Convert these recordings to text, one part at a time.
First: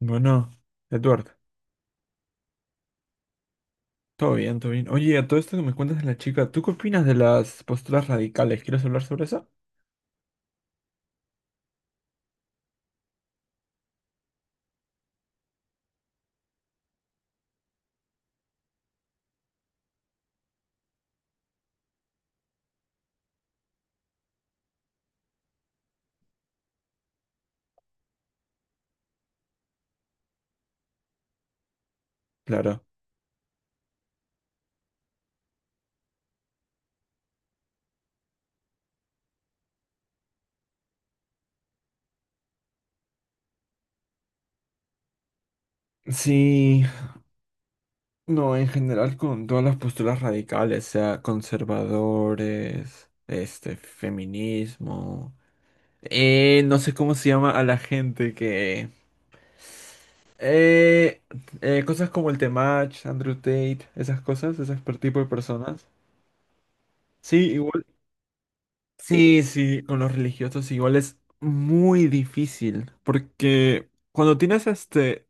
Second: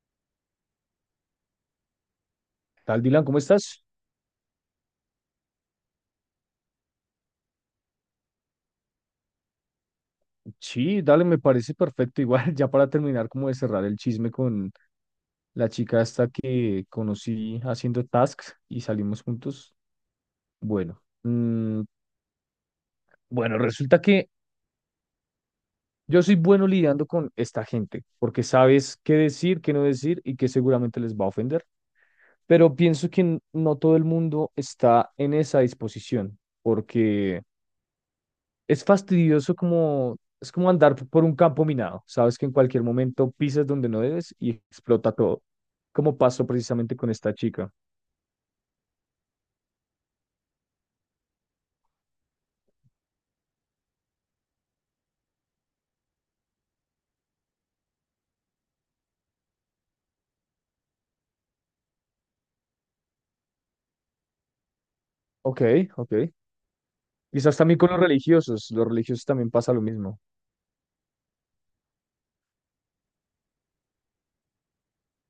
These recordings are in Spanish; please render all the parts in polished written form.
Bueno, Edward, Tal Dylan, ¿cómo estás? todo bien, todo bien. Oye, a todo esto que me cuentas de la chica, ¿tú qué opinas de las posturas radicales? ¿Quieres hablar sobre eso? Sí, dale, me parece perfecto. Igual, ya para terminar, como de cerrar el chisme con la chica esta que conocí haciendo tasks y salimos juntos. Bueno, mm, bueno, resulta que yo soy bueno lidiando con esta gente, porque sabes qué decir, qué no decir y que seguramente les va a ofender. Pero Claro. pienso que no todo el mundo está en esa disposición, porque es fastidioso como, es como andar por un campo minado. Sabes que en cualquier momento pisas donde no debes y explota todo, como pasó Sí, precisamente con esta chica. no, en general con todas las posturas radicales, sea conservadores, feminismo, no sé cómo se llama a la gente que... Eh, cosas como el Temach, Andrew Tate, esas cosas, ese tipo de Ok, personas. ok. Sí, Quizás también igual. con los religiosos. Los religiosos Sí, también pasa lo sí, con los mismo. religiosos igual es muy difícil, porque cuando tienes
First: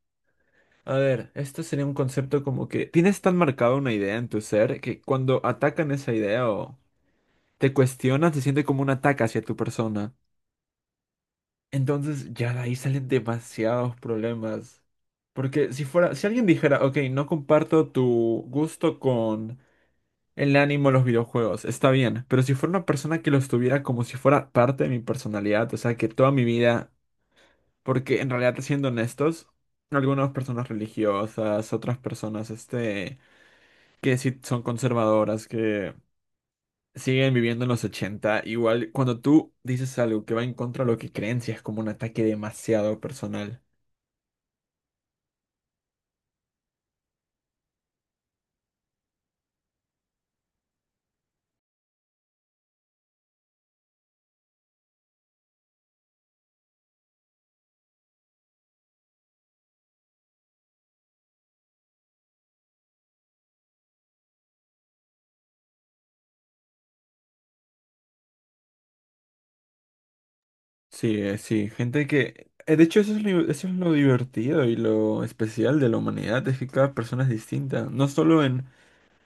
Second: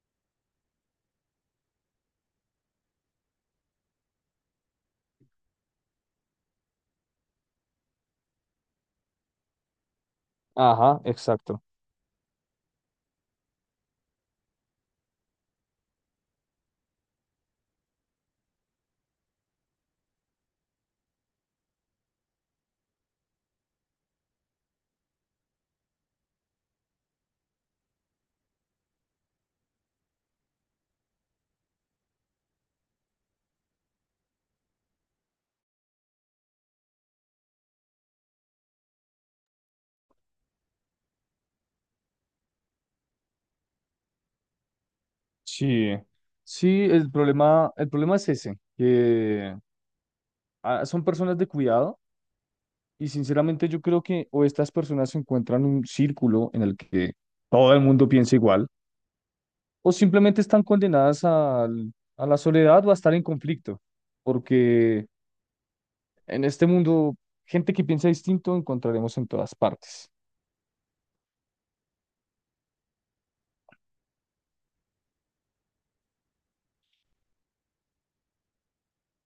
a ver, este sería un concepto como que tienes tan marcada una idea en tu ser que cuando atacan esa idea o te cuestionan se siente como un ataque hacia tu persona. Ajá, exacto. Entonces ya de ahí salen demasiados problemas, porque si alguien dijera, ok, no comparto tu gusto con el ánimo a los videojuegos, está bien, pero si fuera una persona que los tuviera como si fuera parte de mi personalidad, o sea, que toda mi vida, porque en realidad, siendo honestos, algunas personas religiosas, otras personas, que sí son conservadoras, que siguen viviendo en los 80 igual cuando tú dices algo que va en contra de lo que creen, sí es como un ataque demasiado personal. Sí, sí, el problema es ese, que son personas de cuidado y sinceramente yo creo que o estas personas se encuentran un círculo en el que todo el mundo piensa igual o simplemente están condenadas a la soledad o a estar en conflicto, porque en este mundo, gente que piensa distinto encontraremos en todas partes, Sí, sí, De hecho, eso es lo divertido y lo especial de la humanidad, es que cada persona es distinta, no solo en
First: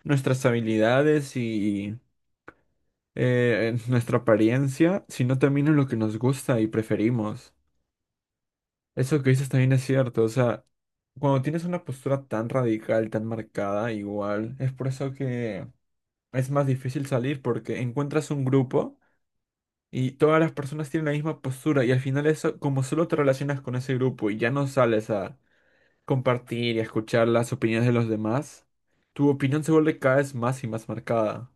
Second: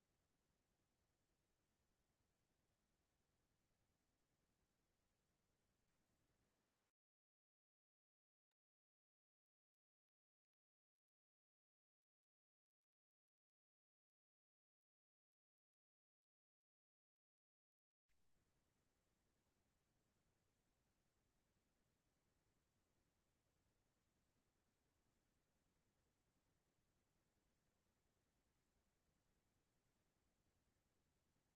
nuestras habilidades y nuestra apariencia, sino también en lo que nos gusta y preferimos. Eso que dices también es cierto, o sea, cuando tienes una postura tan radical, tan marcada, igual, es por eso que es más difícil salir porque encuentras un grupo y todas las personas tienen la misma postura y al final eso, como solo te relacionas con ese grupo y ya no sales a compartir y a escuchar las opiniones de los demás, tu opinión se vuelve cada vez más y más marcada.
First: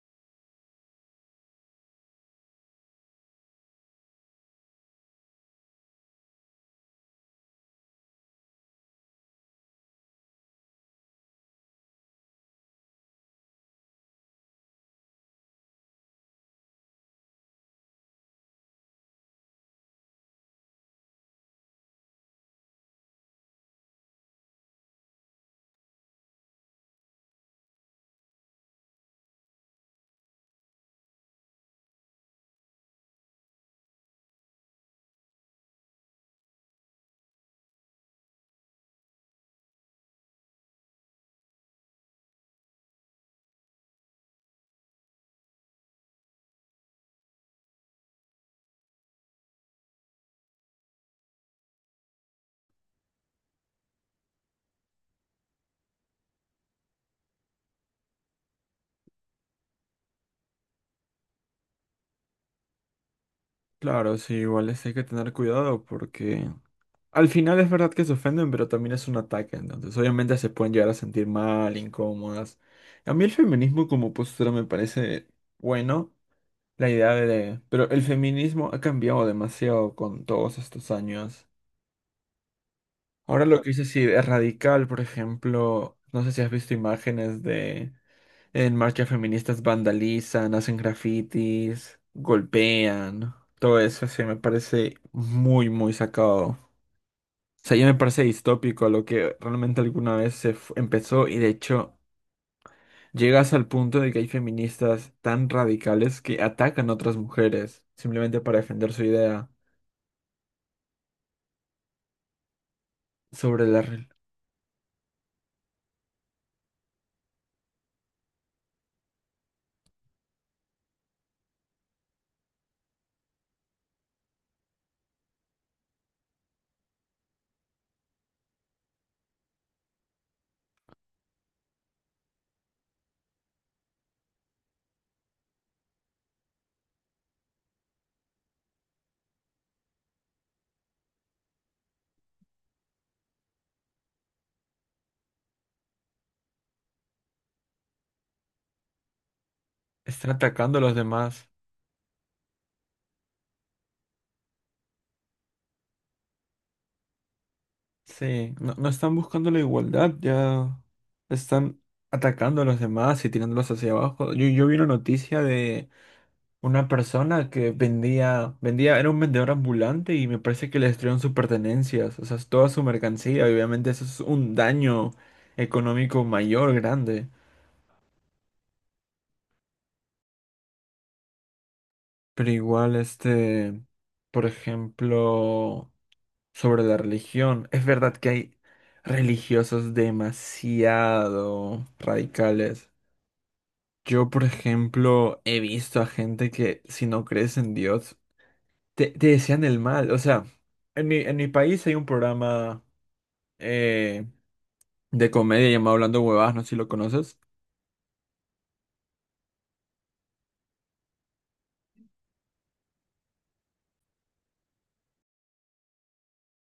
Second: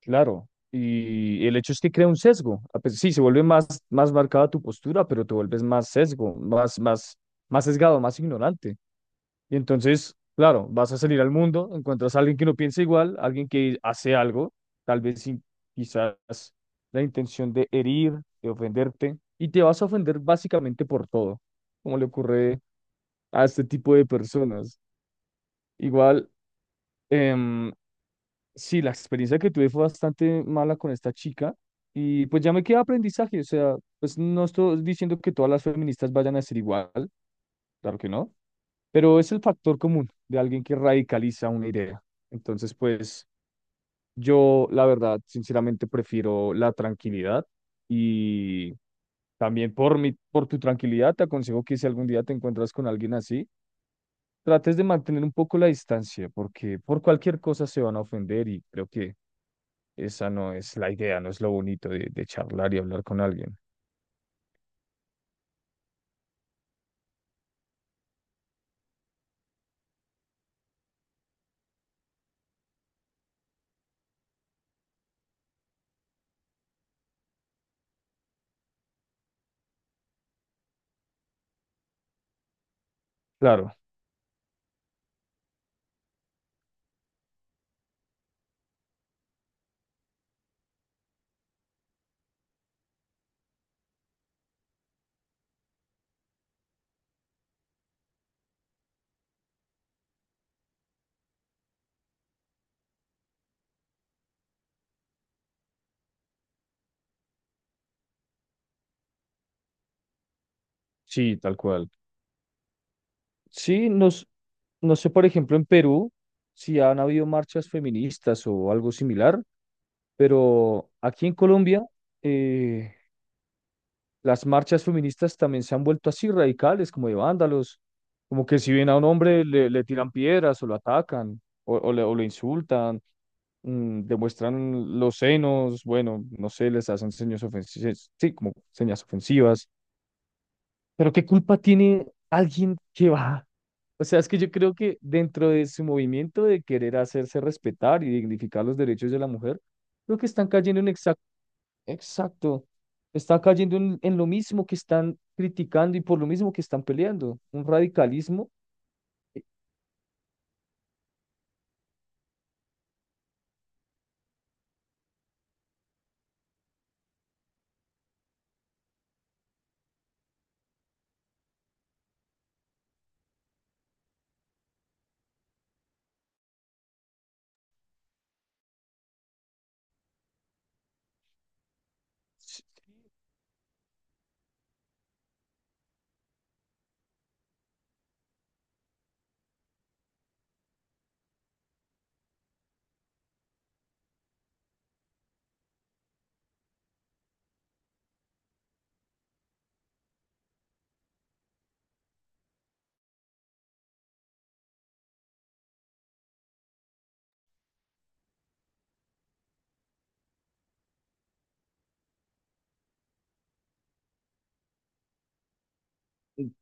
claro. Y el hecho es que crea un sesgo. Sí, se vuelve más, más marcada tu postura, pero te vuelves más sesgo, más, más, más sesgado, más ignorante. Y entonces, claro, vas a salir al mundo, encuentras a alguien que no piensa igual, alguien que hace algo, tal vez sin quizás la intención de herir, de ofenderte, y te vas a ofender básicamente por todo, como le ocurre a este tipo de personas. Igual, em, sí, la experiencia que tuve fue bastante mala con esta chica, y pues ya me queda aprendizaje, o sea, pues no estoy diciendo que todas las feministas vayan a ser igual, claro que no. Pero es el factor común de alguien que radicaliza una idea. Entonces, pues yo, la verdad, sinceramente prefiero la tranquilidad y también por mi, por tu tranquilidad, te aconsejo que si algún día te encuentras con alguien así, trates de mantener un poco la distancia, porque por cualquier cosa se van a ofender y creo que esa no es la idea, no es lo bonito de charlar y hablar con alguien. Claro, sí, hay que tener cuidado porque al final es verdad que se ofenden, pero también es un ataque, entonces obviamente se pueden llegar a sentir mal, incómodas. A mí el feminismo como postura me parece bueno, la idea de... Pero el feminismo ha cambiado demasiado con todos estos años. Ahora lo que Claro, hice sí es radical, por ejemplo, no sé si has visto imágenes de en marchas feministas vandalizan, hacen grafitis, golpean. Todo eso se me parece muy, muy sacado. O sea, ya me parece distópico lo que realmente alguna vez empezó, y de hecho llegas al punto de que hay feministas tan radicales que atacan a otras mujeres simplemente para defender su idea sí, tal cual. sobre la... Sí, re- nos, no sé, por ejemplo, en Perú, si han habido marchas feministas o algo similar, pero aquí en Colombia, eh, las marchas feministas también se han vuelto así radicales, como de vándalos, como que si ven a un hombre le, le tiran piedras o lo atacan o le, o lo insultan, mm, demuestran los senos, bueno, no sé, les hacen señas ofensivas, sí, como señas ofensivas. Pero ¿qué culpa tiene alguien que va? O sea, es que yo creo que dentro de su movimiento de querer hacerse respetar y dignificar los derechos de la mujer, creo que Están están atacando cayendo a en los exacto, demás. exacto, está cayendo en lo mismo que están criticando y por lo mismo que están peleando, un radicalismo. Sí, no, no están eh, buscando la igualdad, ya están atacando a los demás y tirándolos hacia abajo. Yo vi una noticia de una persona que vendía, era un vendedor ambulante y me parece que le destruyeron sus pertenencias, o sea, toda su mercancía, y obviamente eso es un daño económico mayor, grande. Pero s- igual, por ejemplo, sobre la religión, es verdad que hay religiosos demasiado radicales. Yo, por ejemplo, he visto a gente que si no crees en Dios, te desean el mal. O sea, en mi país hay un programa eh, de comedia llamado Hablando Huevadas, no sé si lo conoces.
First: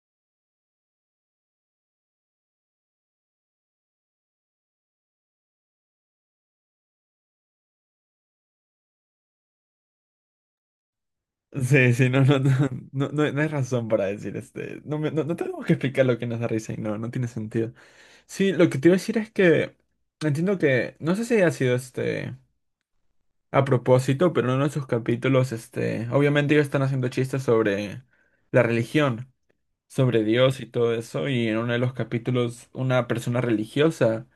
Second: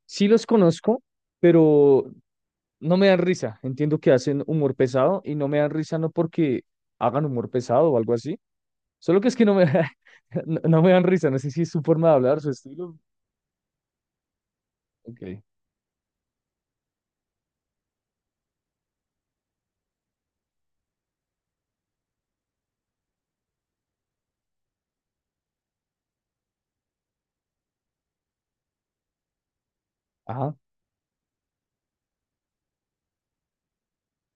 Sí los conozco, pero no me dan risa. Entiendo que hacen humor pesado y no me dan risa no porque hagan humor pesado o algo así, solo que es que no me, no, no me dan risa, no sé si es su Sí, forma sí, de no, no, hablar, su no, estilo. no, no hay razón para decir este. No, Ok, no, no tenemos que explicar lo que nos da risa y no, no tiene sentido. Sí, lo que te iba a decir es que entiendo que, no sé si ha sido este, a propósito, pero en uno de sus capítulos, este, obviamente ellos están haciendo chistes sobre la religión, sobre ajá. Dios y todo eso, y en uno de los capítulos una persona religiosa.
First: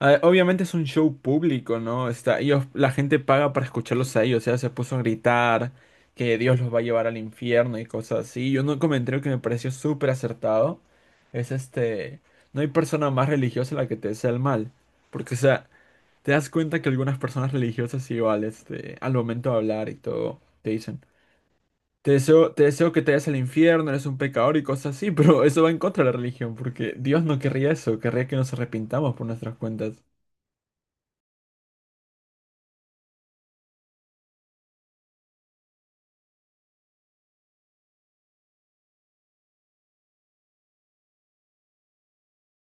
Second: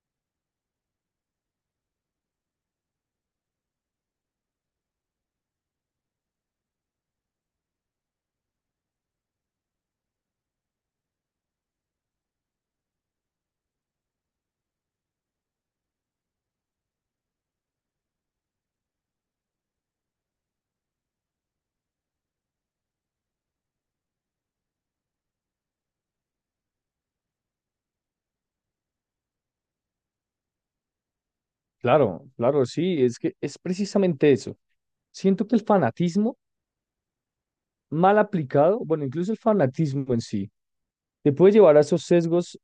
Ah, obviamente es un show público, ¿no? Está, ellos, la gente paga para escucharlos a ellos, o sea, se puso a gritar que Dios los va a llevar al infierno y cosas así. Y un comentario que me pareció súper acertado es este, no hay persona más religiosa a la que te desea el mal, porque, o sea, te das cuenta que algunas personas religiosas igual, este, al momento de hablar y todo, te dicen. Te deseo que te vayas al infierno, eres un pecador y cosas así, pero eso va en contra de la religión, porque Dios no querría eso, querría que nos arrepintamos por nuestras cuentas. Claro, claro, sí, es que es precisamente eso. Siento que el fanatismo mal aplicado, bueno, incluso el fanatismo en sí, te puede llevar a esos sesgos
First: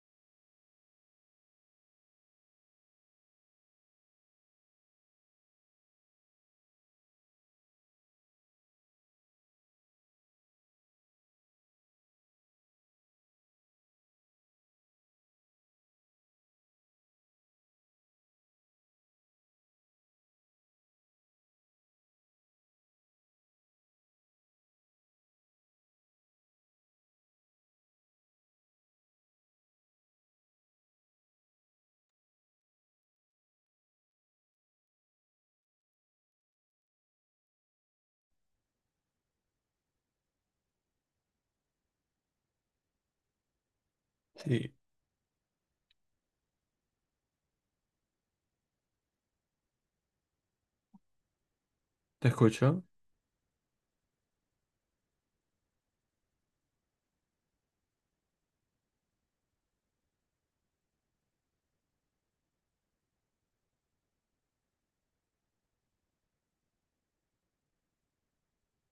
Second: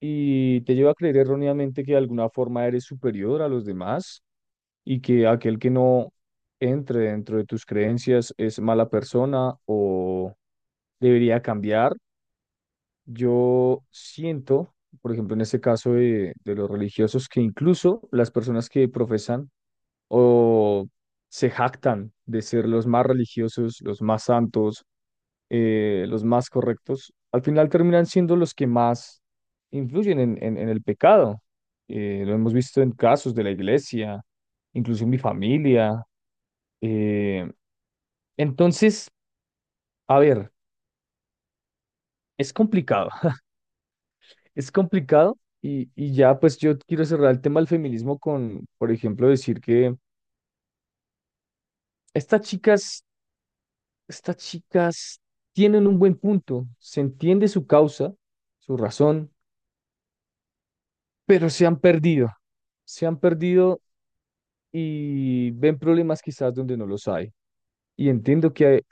y te lleva a creer erróneamente que de alguna forma eres superior a los demás y que aquel que no entre dentro de tus creencias es mala persona o debería cambiar. Yo siento, por ejemplo, en este caso de los religiosos, que incluso las personas que profesan o se jactan de ser los más religiosos, los más santos, los más correctos, al final terminan siendo los que más influyen en, en el pecado. Lo hemos visto en casos de la iglesia, incluso en mi familia. Eh, entonces, a ver, es complicado, es Sí, complicado. Y ya, pues yo quiero cerrar el tema del feminismo con, por ejemplo, decir que ¿te estas escucho? chicas Estas chicas tienen un buen punto, se entiende su causa, su razón, pero se han perdido y ven problemas quizás donde no los hay. Y entiendo que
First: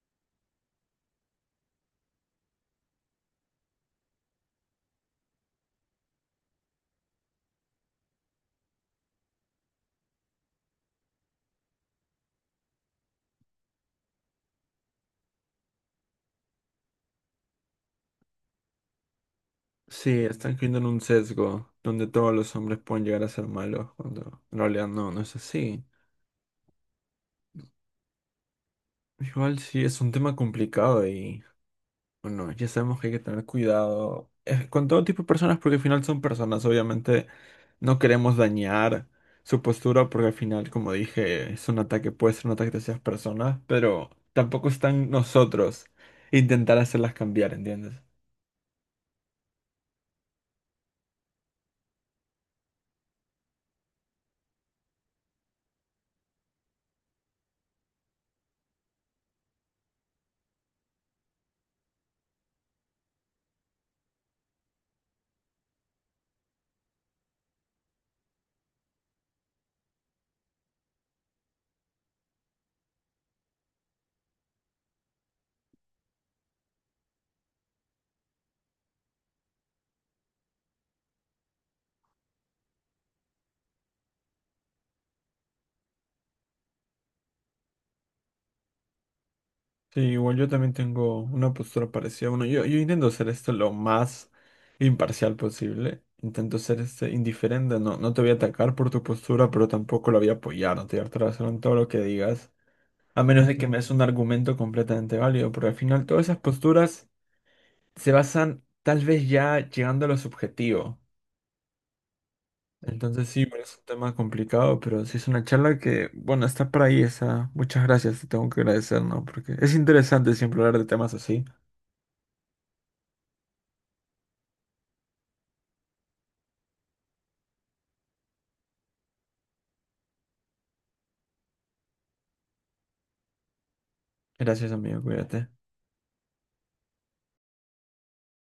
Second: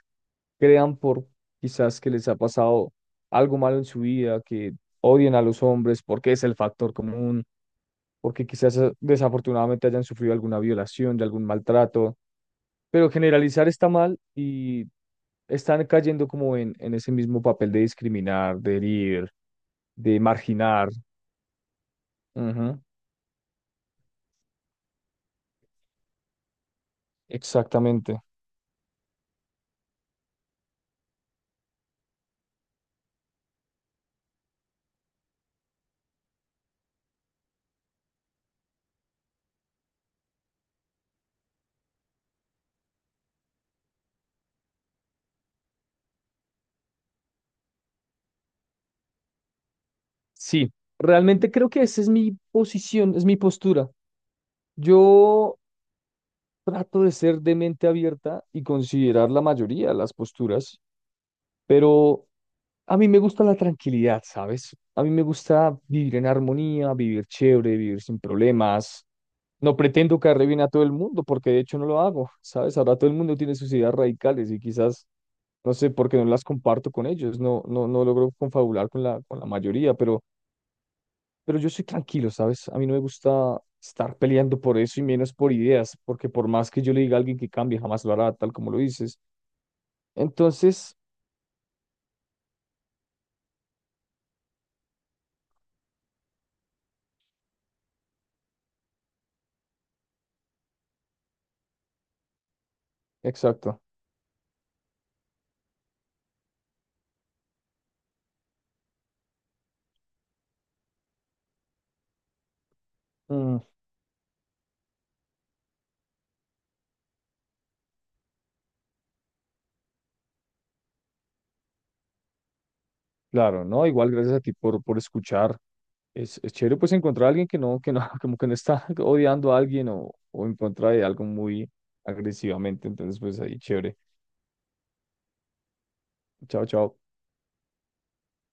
crean por quizás que les ha pasado algo malo en su vida, que odian a los hombres porque es el factor común, porque quizás desafortunadamente hayan sufrido alguna violación, de algún maltrato, pero generalizar está mal y están cayendo como en ese mismo papel de discriminar, de herir Sí, de están cayendo en marginar. un sesgo donde todos los hombres Ujú, pueden llegar a ser malos, cuando en realidad no, no es así. exactamente. Igual sí, es un tema complicado y. Bueno, ya sabemos que hay que tener cuidado con todo tipo de personas porque al final son personas, obviamente no queremos dañar su postura porque al final, como dije, es un ataque, puede ser un ataque hacia esas personas, pero tampoco están nosotros intentar hacerlas cambiar, ¿entiendes? Sí, realmente creo que esa es mi posición, es mi postura. Yo trato de ser de mente abierta y considerar la mayoría de las posturas, pero a mí me gusta la tranquilidad, ¿sabes? A mí me gusta vivir en armonía, vivir chévere, vivir sin problemas. No pretendo caerle bien a todo el mundo, porque de hecho no lo hago, ¿sabes? Ahora todo el mundo tiene sus ideas radicales y quizás no sé por qué no las comparto con ellos, no, no, no logro confabular con la mayoría, pero yo soy tranquilo, ¿sabes? A mí no me gusta estar peleando por eso y menos por ideas, porque por más que yo le diga a alguien que cambie, jamás lo hará, tal como lo dices. Sí, igual yo también Entonces, tengo una postura parecida. Bueno, yo intento hacer esto lo más imparcial posible. Intento ser este indiferente. No, no te voy a atacar por tu postura, pero tampoco la voy a apoyar. No te voy a hacer en todo lo que digas. A menos de que me exacto. des un argumento completamente válido, porque al final todas esas posturas se basan tal vez ya llegando a lo subjetivo. Entonces sí, Mm, bueno, es un tema complicado, pero sí es una charla que, bueno, está por ahí esa. Muchas gracias, te tengo que agradecer, ¿no? Porque es interesante siempre hablar de temas así. claro, ¿no? Igual gracias a ti por escuchar. Es chévere pues encontrar a alguien que no, como que no está odiando a alguien o en contra de algo muy agresivamente. Entonces, pues ahí, chévere. Gracias, amigo, cuídate. Chao, chao.